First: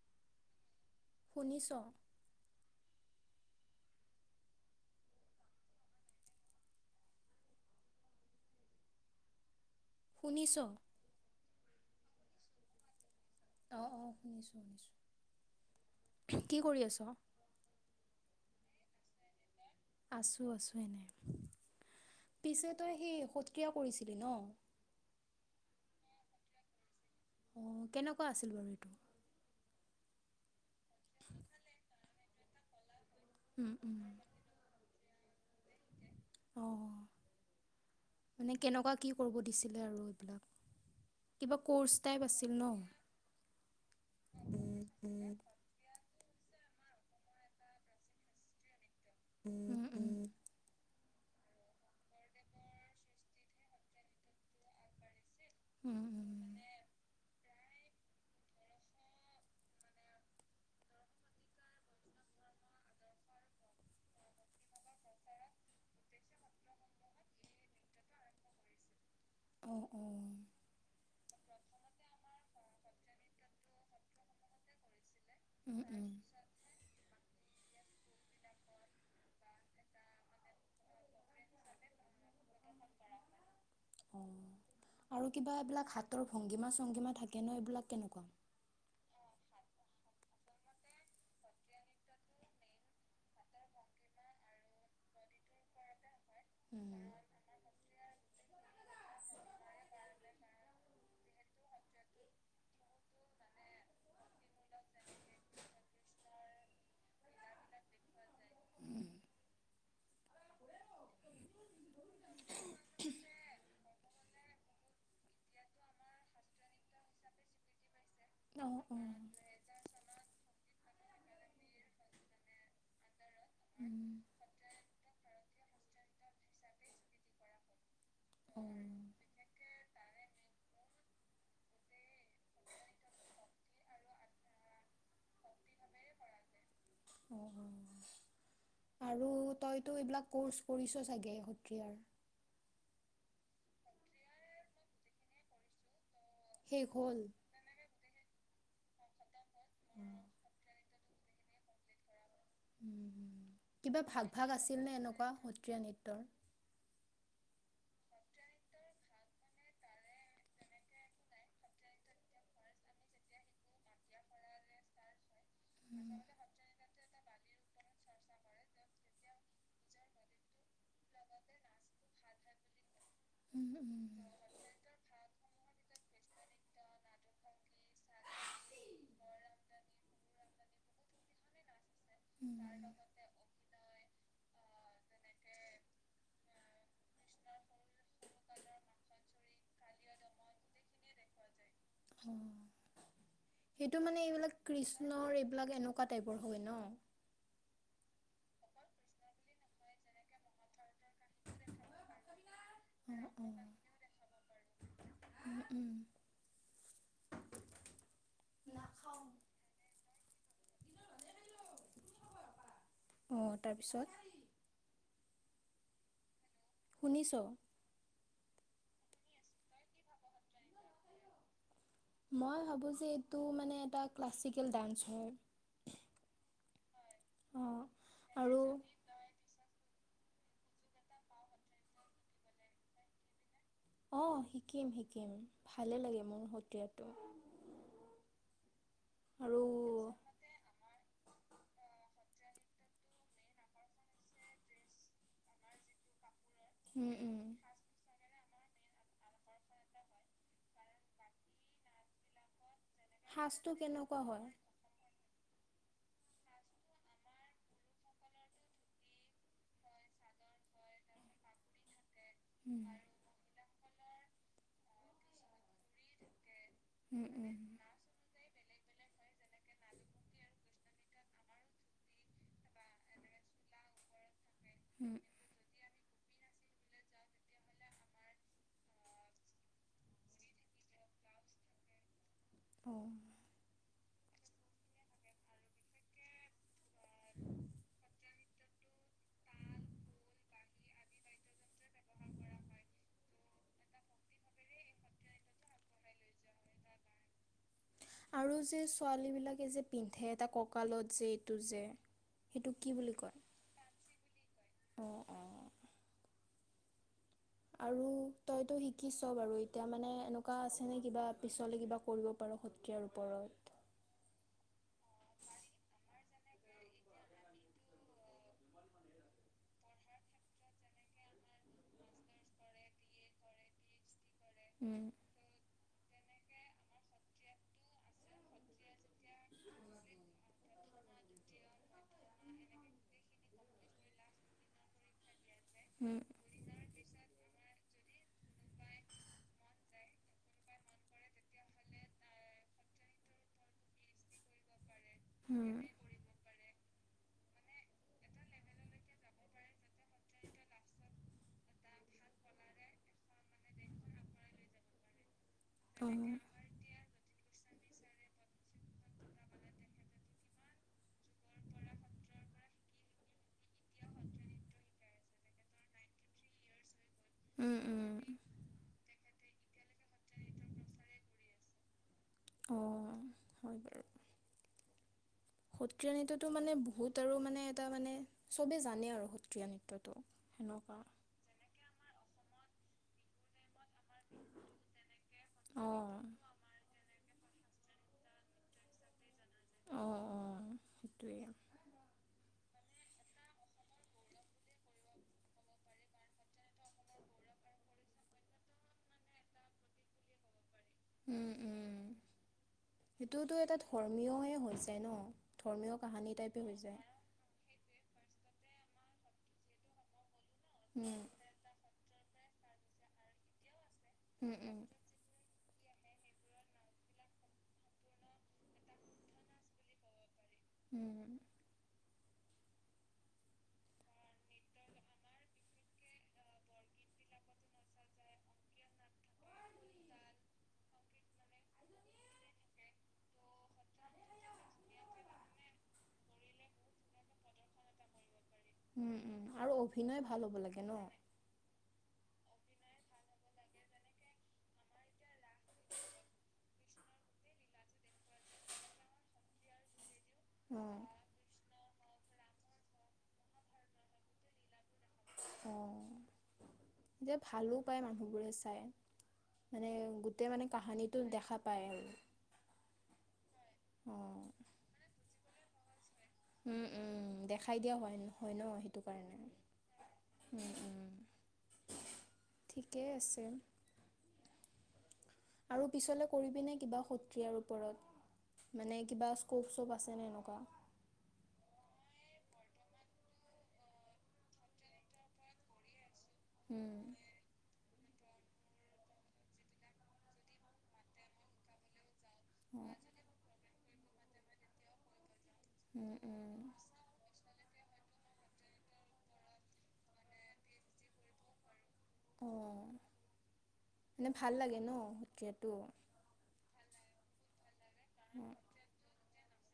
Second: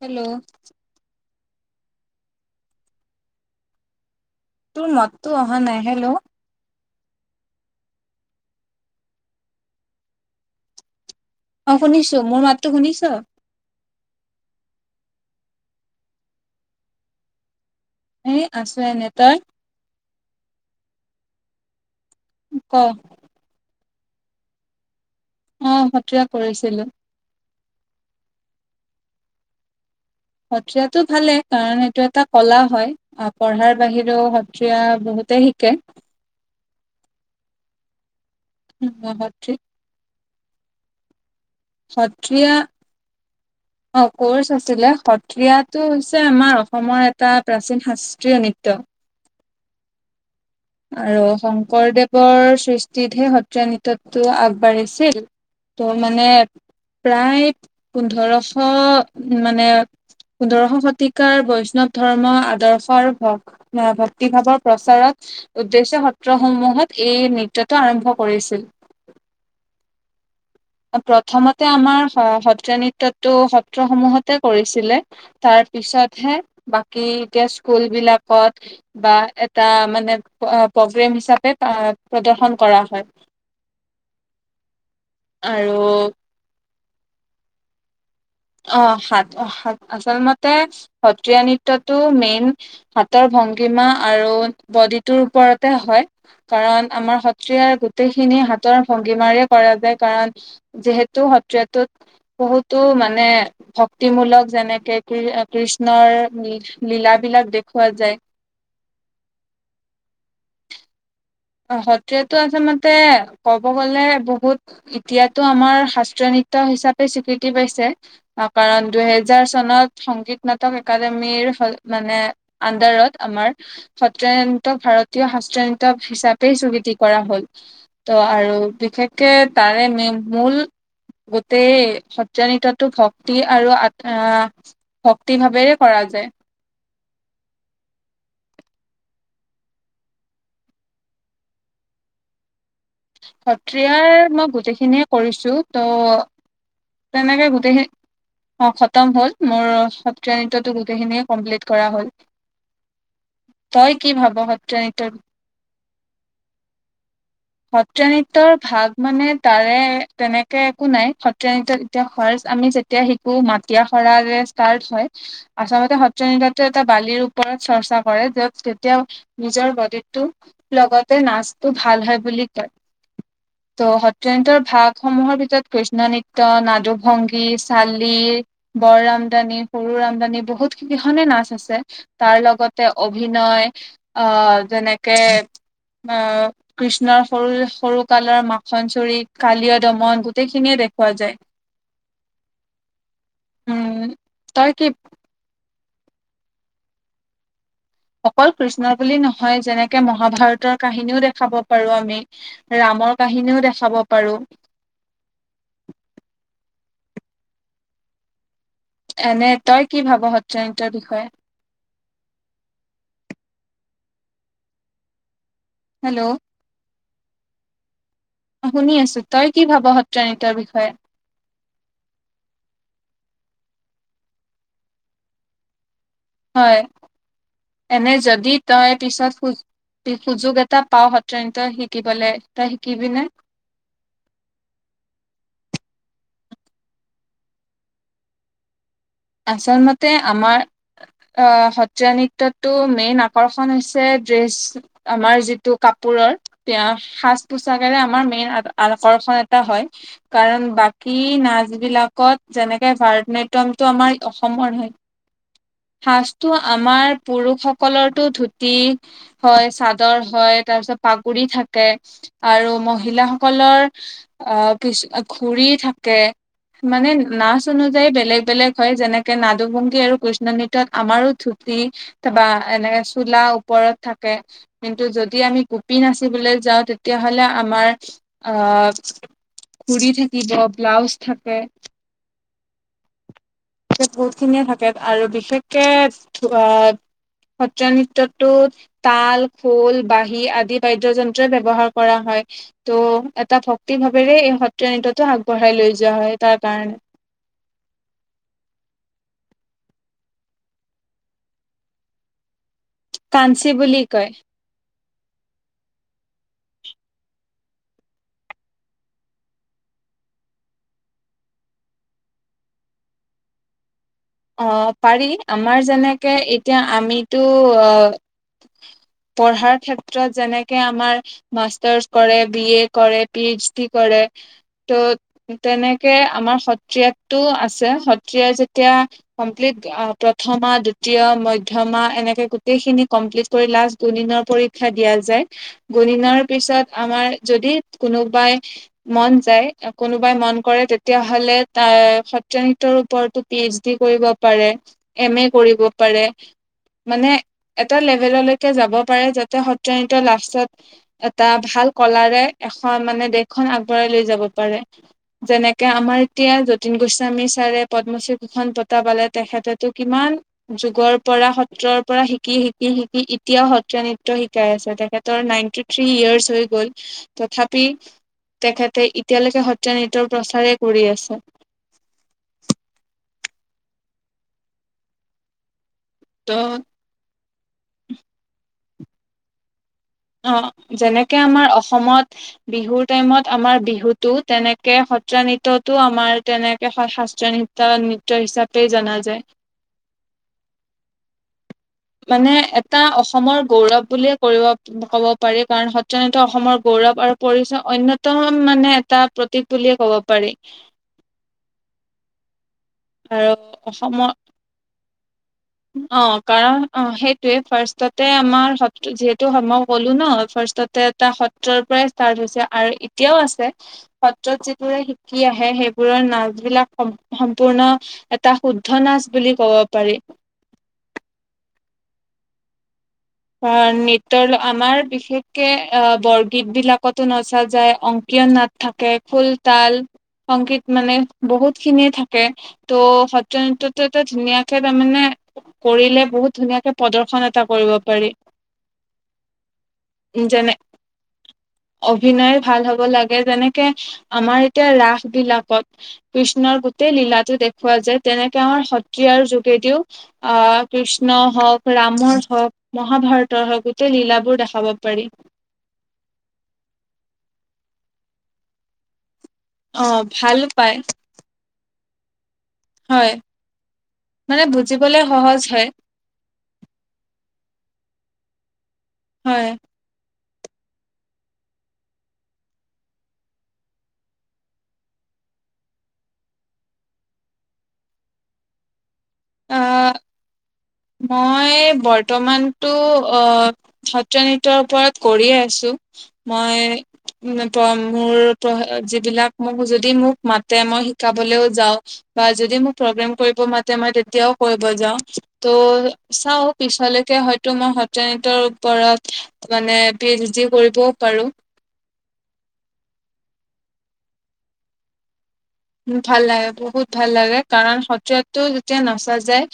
Hello. ঊনিশ। তোৰ মতটো অহা নাই হেল্ল'। শুনিছ। অ শুনিছো মোৰ মাতটো শুনিছ। অ অ শুনিছো কি কৰি আছ। এ আছো এনে তই। আছো আছো পিছে ক তই সি সত্ৰীয়া। কৰিছিলি ন। অ সত্ৰীয়া কৰিছিলো। অঁ কেনেকুৱা আছিল বাৰু এইটো। সত্ৰীয়াাতটো ভালেই কাৰণ এইটো এটা কলা হয় আহ উম পঢ়াৰ উম বাহিৰেও সত্ৰীয়া। বহুতে হিকে। অ মানে কেনেকুৱা কি কৰিব সত্ৰীয়া দিছিলে আৰু এইবিলাক। কৰ্ষ টাইপ আছিল সত্ৰীয়া ন। অ কৰ্চ আছিলে সত্ৰিয়টো হৈছে আমাৰ। অসমৰ এটা প্ৰাচীন শাস্ত্ৰীয় নৃত্য। উম উম। আৰু শংকৰদেৱৰ সৃষ্টিতহে সত্ৰীয়া নৃত্যতটো আগবাঢ়িছিল। ত উম মানে উম প্ৰায় পোন্ধৰশ মানে। পোন্ধৰশ শতিকাৰ বৈষ্ণৱ ধৰ্ম আদৰ্শৰ ভ ভক্তিভাৱৰ প্ৰচাৰত। উদ্দেশ্য সত্ৰসমূহত এই নৃত্যটো আৰম্ভ কৰিছিল। অঁ অঁ। প্ৰথমতে আমাৰ স সত্ৰীয়া নৃত্যটো সত্ৰসমূহতে কৰিছিলে। তাৰ উম উম পিছতহে বাকী। স্কুল বিলাকত বা এটা মানে প্ৰগ্ৰেম হিচাপে প্ৰগ্ৰেম কৰা হয়। [inaudible] অ আৰু কিবা এইবিলাক আৰু হাতৰ ভংগীমা চংগীমা থাকে ন এইবিলাক কেনেকুৱা? অ হাত আচল মতে সত্ৰীয়া নৃত্যটো মেইন হাতৰ ভ ভংগীমা আৰু বডিটোৰ ওপৰতে হয়। কাৰণ উম আমাৰ সত্ৰিয়াৰ গোটেইখিনি হাতৰ ভংগীমাৰেই কৰা যায় কাৰণ। যিহে তু সত্ৰীয়া টোত বহুতো মানে ভক্তিমূলক যেনেকে কৃষ্ণৰ লীলাবিলাক দেখওুৱা যায়। অ সত্ৰীয়াতটো আচলতে ক'ব গলে বহুত এতিয়াতো আমাৰ শাস্ত্ৰীয় নৃত্য হিচাপে স্বীকৃতি পাইছে। অ কাৰণ দুহেজাৰ চনত সংগীত নাটক একাডেমীৰ মানে আন্ডাৰত, আমাৰ উম, সত্ৰায়ন্ত ভাৰতীয় হস্ৰায়ন্ত হিচাপে গোটেই সকৃতি কৰা হল ত আৰু অ', বিশেষকে তাৰে মূল গোটেই সত্ৰা নৃত্যটো ভক্তি আৰু আহ ভক্তি ভাৱেৰে কৰা যায়। অ', অ'। আৰু তইতো এইবিলাক কৰ্চ কৰিছ চাগে সত্ৰিয়াৰ? সত্ৰিয়াৰ মই গোটেইখিনিয়ে কৰিছো ত' শেষ হ'ল? তেনেকে গোটেই খিনি অ খতম হ'ল মোৰ সত্ৰীয়া নৃত্যটো গোটেইখিনিয়ে কমপ্লিট কৰা হ'ল। তই কিবা কি ভাগ ভাব ভাগ সত্ৰীয়া আছিল নে নৃত্যৰ এনেকুৱা সত্ৰীয়া নৃত্যৰ? সত্ৰীয়া নৃত্যৰ ভাগ মানে তাৰে তেনেকে একো নাই স ত্ৰীয়া নৃত্য তেতিয়া ফাৰ্ষ্ট আমি যেতিয়া শিকো মাটিয়া সৰাৰে ষ্টাৰট হয়। আচলতে সত্ৰীয়া নৃত্যটো এটা বালিৰ ওপ ওপৰত চৰ্চা কৰে, য'ত তেতিয়াও নিজৰ বডিটো লগতে নাচটো ভাল হয় বুলি কয়। উম, উম। ত' উম। সত্ৰীয়া নৃত্যৰ ভাগসমূহৰ ভিতৰত কৃষ্ণ নৃ ত্য, নাদুভংগী, চালি, বৰ আমদানি, সৰু আমদানি বহুত কিখনে নাচ আছে তাৰ লগতে অভিনয় অ যেনে কে কৃষ্ণ নৰ সৰু সৰু কালৰ মাখন চৰি, কালিয় দমন গোটেই খিনিয়ে দেখ সেইটো উম মানে এইবিলাক তই কি কৃষ্ণৰ এইবিলাক এনেকুৱা টাইপৰ হয় ন? অকল কৃষ্ণ বুলি নহয়, যেনেকে মহাভাৰতৰ কাহিনীও দেখাব পাৰো আমি ৰামৰ উম, কাহিনীও দেখাব পাৰো। উম উম। এনে তই কি ভাব সত্ৰীয়া নৃত্যৰ বিষয়ে? অঁ তাৰপিছত হেল্ল'! শুনিছো। শুনি আছো। তই কি ভাব সত্ৰীয়া নৃত্যৰ বিষয়ে? মই ভাবো যে এইটো মানে এটা ক্লাছিকেল ডান্স হয়। হয় অ এনে যদি আৰু তই পিছত সু সুযোগ এটা পাও সত্ৰীয়া নৃত্য শিকিবলে, তই শিকিবিনে? অহ শিকিম শিকিম ভালে লাগে মোৰ সত্ৰীয়াটো। আৰু আচল মতে আমাৰ অ সত্ৰীয়া নৃত্যটো মেইন আকৰ্ষণ হৈছে ড্ৰেছ আমাৰ যিটো কাপোৰৰ। এতিয়া উম উম সাজ পোছাকেৰে আমাৰ মেইন আকৰ্ষণ এটা হয় কাৰণ বাকী নাচ বিলাকত যেনেকে ভাৰত সাজটো নাট্যমটো আমাৰ কেনেকুৱা হয়? অসমৰ হে। [inaudible] ফাৰ্ষ্টটো আমাৰ পুৰুষ সকলৰতো ধুতি হয় চাদৰ হয় তাৰ পিছত পাগুৰি থাকে। আৰু উম। মহিলাসকলৰ আহ পিছ ঘুৰি থাকে। মানে উম, উম। নাচ অনুযায়ী বেলেগ বেলেগ হয়। যেনেকে নাদুভংগী আৰু কৃষ্ণ নৃত্যত আমাৰো ধুতি ত বা এনেকে চোলা ওপৰত ঘৰত থাকে কিন্তু উম। যদি আমি বিহু নাচিবলৈ যাওঁ তেতিয়াহলে আমাৰ আহ উৰি থাকিব ব্লাউজ থাকে। অ বহুতখিনিয়ে থাকে আৰু বিশেষকে ধ সত্ৰীয়া নৃত্যটোত তাল, খোল, বাঁহী আদি বাদ্যযন্ত্ৰই ব্যৱহাৰ কৰা হয়। ত' এটা ভক্তি ভাৱেৰে এই সত্ৰীয়া নৃত্যটো আগবঢ়াই লৈ যোৱা হয় তাৰ কাৰণে। [inaudible] আৰু যে ছোৱালী বিলাকে যে পিন্ধে এটা ককালত যে এইটো যে সেইটো কি বুলি কাঞ্চী বুলি কয় অ অ আৰু তইতো শিকিছ বাৰু এতিয়া মানে এনেকুৱা আছে নে কিবা পিছলে কিবা কৰিব পাৰি প সত্ৰীয়াৰ ওপৰত অ পাৰি আমাৰ যেনেকে এতিয়া আমিতো আহ হয় পঢ়াৰ ক্ষেত্ৰত যেনেকে আমাৰ মাষ্টাৰ্চ কৰে বি এ কৰে পি এইচ ডি কৰে উম। ত' তেনেকে আমাৰ সত্ৰীয়াটো আছে সত্ৰীয়া যেতিয়া কমপ্লিট প্ৰথমা দ্বিতীয় মৈধ্যমা এনেকে গোটেইখিনি কমপ্লিট কৰি লাষ্ট দুদিন পৰীক্ষা দিয়া যায় উম, গুৰিনৰ পিছত আমাৰ যদি কোনোবাই মন যায় কোনোবাই মন কৰে তেতিয়াহলে আহ সত্ৰীয়া নৃত্য ওপৰতো পি এইচ ডি কৰিব পাৰে এম এ উম, কৰিব পাৰে মানে এটা লেভেললৈকে যাব পাৰে যাতে সত্ৰীয়া নৃত্যত লাষ্টত এটা ভাল কলাৰে এখন মানে দেশখন আগবঢ়াই লৈ যাব পাৰে। যেনেকে আমাৰ অ'। এতিয়া যতীন গোস্বামী ছাৰে পদ্মশ্ৰী দুখন বটা পালে তেখেততে কিমান যুগৰ পৰা সত্ৰৰ পৰা শিকি শিকি শিকি এতিয়াও সত্ৰ সত্ৰীয়া নৃত্য শিকাই আছে তেখেতৰ নাইনটিথ্ৰী ইয়াৰ্চ হৈ গ'ল উম, তথাপি উম, তেখেতে এতিয়ালৈকে সত্ৰীয়া নৃত্যৰ প্ৰচাৰেই কৰি আছে। অ', হয় প সত্ৰীয়া নৃত্যটো ত' মানে বহুত আৰু মানে এটা মানে চবেই জানে আৰু সত্ৰীয়া নৃত্যত অঁ যেনেকে আমাৰ অসমত বিহুৰ টাইমত আমাৰ বিহু বি তেনেকে সত্ৰ নো অ'। আমাৰ তেনেকে ন নৃত নৃত্য হিচাপে জনা যায় অঁ অঁ সেইটোৱেই মানে এটা অসমৰ গৌৰৱ বুলিয়ে কৰিব ক'ব পাৰি কাৰণ সত নত অসমৰ গৌৰৱ আৰু পৰিচয় অয়তম মানে এটা প্ৰতীক বুলিয়ে কব পাৰি উম উম। আৰু সেইটোতো এটা অসমৰ ধৰ্মীয়ে হৈ যায় ন ধৰ্মীয় কাহানী টাইপে হৈ যায়। ফাৰ্ষতে আমাৰ সত যিহেতু মই ক'লো ন ফাৰ্ষ্টতে উম এটা সত্ৰৰ পৰাই। ষ্টাৰ্ট হৈছে আৰু এতিয়াও আছে উম সত্ৰত উম যিবোৰে শিকি আহঁ। সেইবোৰৰ নচ বিলাক। পূৰ্ণ এটা শুদ্ধ নাচ বুলি ক'ব পাৰি। উম। অঁ নৃত্য আমাৰ বিশেষকে আহ বৰগীত বিলাকতো নচা যায় অংকিত। ও নাট থাকে খুল তাল সংগীত মানে বহুত খিনিয়ে থাকে ত' সত্যনৃত্য নৃত্য টো এটা ধুনাকে তাৰমানে কৰিলে বহুত ধুনীয়াকে প্ৰদৰ্শন এটা কৰিব। পাৰি উম উম আৰু অভিনয় উম, ভাল হ'ব যেনে লাগে ন। অভিনয় ভাল হ'ব লাগে যেনেকে আমাৰ এতিয়া ৰাস বিলাকত কৃষ্ণৰ গোটেই লীলাটো। দেখুওঁ যায় তেনেকে আমাৰ সত্ৰিয়াৰ যোগেদিওঁ। অ অঁ কৃষ্ণ হওঁক ৰামৰ হওঁক মহাভাৰতৰ হওঁক গোটেই লীলাবোৰ দেখা পাব। অঁ যে ভালো পায় মানুহবোৰে চাই। মানে অ' গোটেই ভাল মানে পায় কাহানীটো দেখা পায় আৰু। হয় অ মানে বুজিবলে সহজ হয়। উম উম দেখাই দিয়া হয় হয় ন সেইটো কাৰণে। হয়। ঠিকেই আছে। আৰু পিছলে কৰিবিনে কিবা সত্ৰিয়াৰ ওপৰত মানে। কিবা স্ক'প শ্ব'প আহ আছেনে এনেকুৱা। মই বৰ্তমানতো অঁ সত্য নৃত্যৰ ওপৰত কৰিয়ে আছো। মই উম যিমান পাৰিম। মোৰ যিবিলাক মোক যদি মোক মাতে মই শিকাবলৈও যাওঁ। বা যদি মোক প্ৰ কৰিব মা মই তেতিয়াও কৰিব যাওঁ। ত উম উম চাও পিছাল ক। মই সত নৃত্যৰ ওপৰত মানে পি এইচ ডি কৰিবও পাৰো। অঁ মানে ভাল লাগে ন। উ ভাল লাগে বহুত ভাল লাগে কাৰণ সত্ৰীয়াটো যেতিয়া নাচা যায়।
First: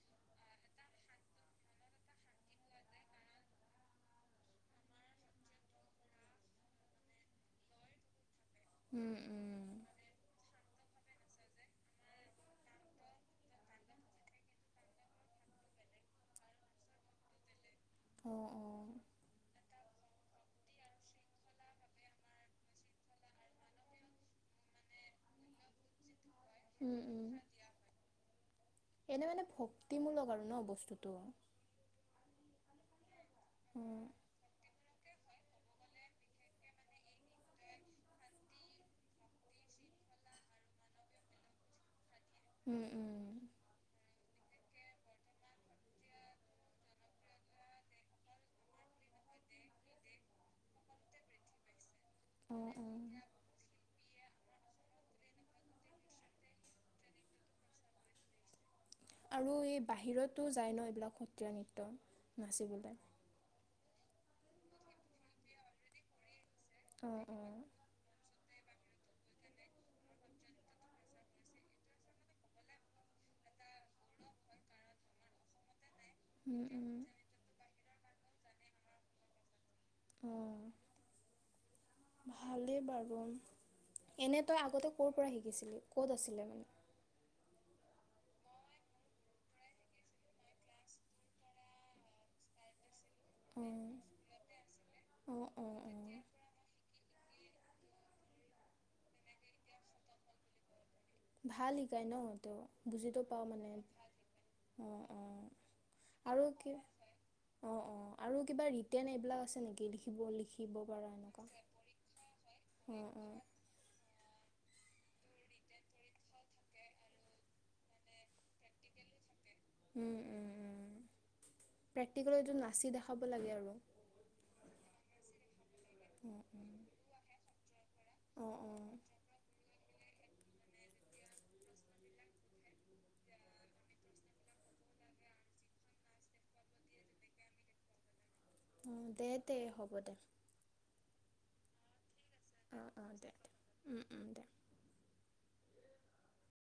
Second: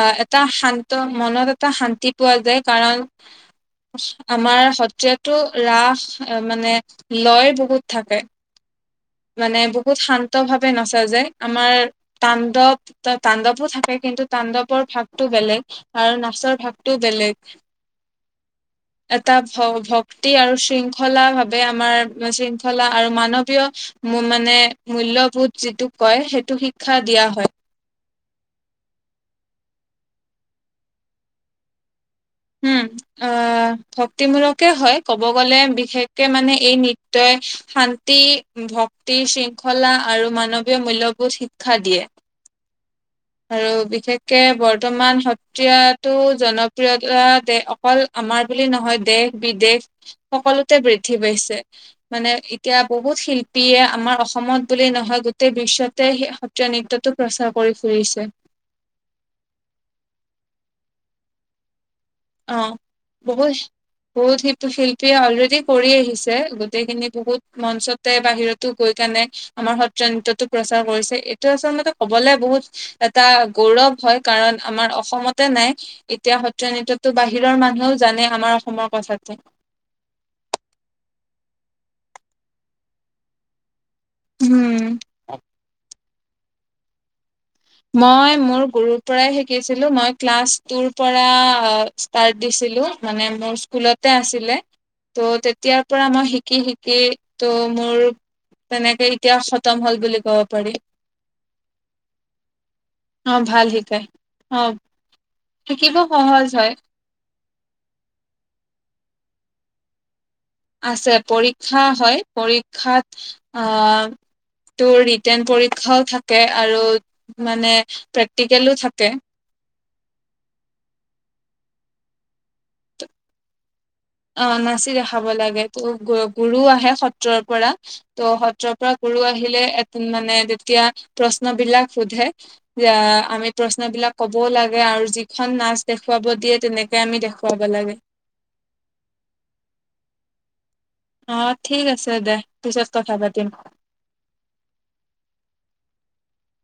আহ এটা শান্ত মনত এটা শান্তি পোৱা যায় কাৰণ। আমাৰ সত্ৰীয়াটো ৰাস মানে লয় বহুত থাকে। উম মানে উম বহুত শান্ত ভাৱে নচা যায় আমাৰ তাণ্ডৱ তাণ্ডৱো থাকে কি। কিন্তু তাণ্ডৱৰ ভাগতটো বেলেগ আৰু নাচৰ ভাগটো বেলেগ। অ অ এটা ভ। ভক্তি আৰু শৃংখলা ভাৱে আমাৰ শৃংখলা আৰু মানৱীয়। মানে মূল্যয়বোধ যিটো কয় সেইটো শিক্ষা উম দিয়া উম হয়। এনে মানে ভক্তিমূলক আৰু ন বস্তুটো। উম আহ উম ভক্তিমূলকে হয়। ক'ব গ'লে বিশেষকে মানে এই নৃত্যই শান্তি ভক্তি শৃংখলা। আৰু মানৱীয় মূল্যবোধ শিক্ষা দিয়ে। উম উম। আৰু বিশেষকে বৰ্তমান সত্ৰিয়াতটো জনপ্ৰিয়তা দে অকল। আমাৰ বুলি নহয় দেশ -বিদেশ সকলোতে বৃদ্ধি পাইছে। মানে অ এতিয়া অ বহুত শিল্পীয়ে আমাৰ অসমত বুলি নহয় গোটেই বিশ্বতে সত্ৰীয়া নৃত্যটো প্ৰচাৰ কৰি ফুুলিছে। আৰু এই বাহিৰতো যায় ন এইবিলাক সত্ৰীয়া নৃত্য। অ নাচিবলৈ বহুত বহুত শিল শিল্পীয়ে অলৰেডি কৰি আহিছে। গোটেইখিনি অ বহুত অ মঞ্চতে বাহিৰত গৈ কেনে আমাৰ সত্ৰ নৃত্যটো প্ৰচাৰ কৰিছে, এইটো আচল মতে কবলে বহুত এটা গৌৰৱ হয় কাৰণ আমাৰ অসমতে নাই এতিয়া উম সত্ৰীয় উম নৃত্য মানুহেও জানে আমাৰ অসমৰ কথাটো। অহ ভালে পাৰ্ব। এনে তই উম আগতে ক'ৰ পৰা শিকিছিলি ক'ত আছিলে মানে? মই মোৰ গুৰুৰ পৰা শিকি চিলো মই ক্লাছ টো পৰা ইষ্টাৰ্ত দিছিলোঁ। মানে মোৰ অঁ স্কুলতে আছিলে, ত' অঁ অঁ তেতিয়াৰ পৰা অঁ মই শিকি শিকি ত' মোৰ, তেনেকে এতিয়া খতম হ'ল বুলি ক'ব পাৰি। ভাল শিকাই ন তেওঁ বুজিতো অ পাও ভাল মানে। শিকায় অ অ শিকিব আৰু সহজ হয় অ অ আৰু কিবা ৰিটন এই আছে নেকি লিখিব লিখিব। পৰা আছে এনেকুৱা পৰীক্ষা হয়, অঁ পৰীক্ষাত অঁ আঁ তো ৰিটেন পৰীক্ষাও থাকে আৰু মানে প্ৰেক্টিকেলো থাকে। উম উম উম প্ৰেক্টিকেল এইটো নাচি দেখাব লাগে আৰু অ নাচি দেখাব লাগে, ত গ গুৰুও উম আহে সত্ৰৰ পৰা। ত অঁ সত্ৰৰ অঁ পৰা গুৰু আহিলে মানে তেতিয়া প্ৰশ্ন বিলাক সোধে। যে আমি প্ৰশ্ন বিলাক কবও লাগে আৰু যিখন নাচ দেখুৱাব দিয়ে তেনেকে আমি দেখুৱাব লা গে। উম দে দে হ'ব দে। অ ঠিক আছে দে, অঁ পিছত অঁ কথা দে পাতিম। দে উম, উম, দে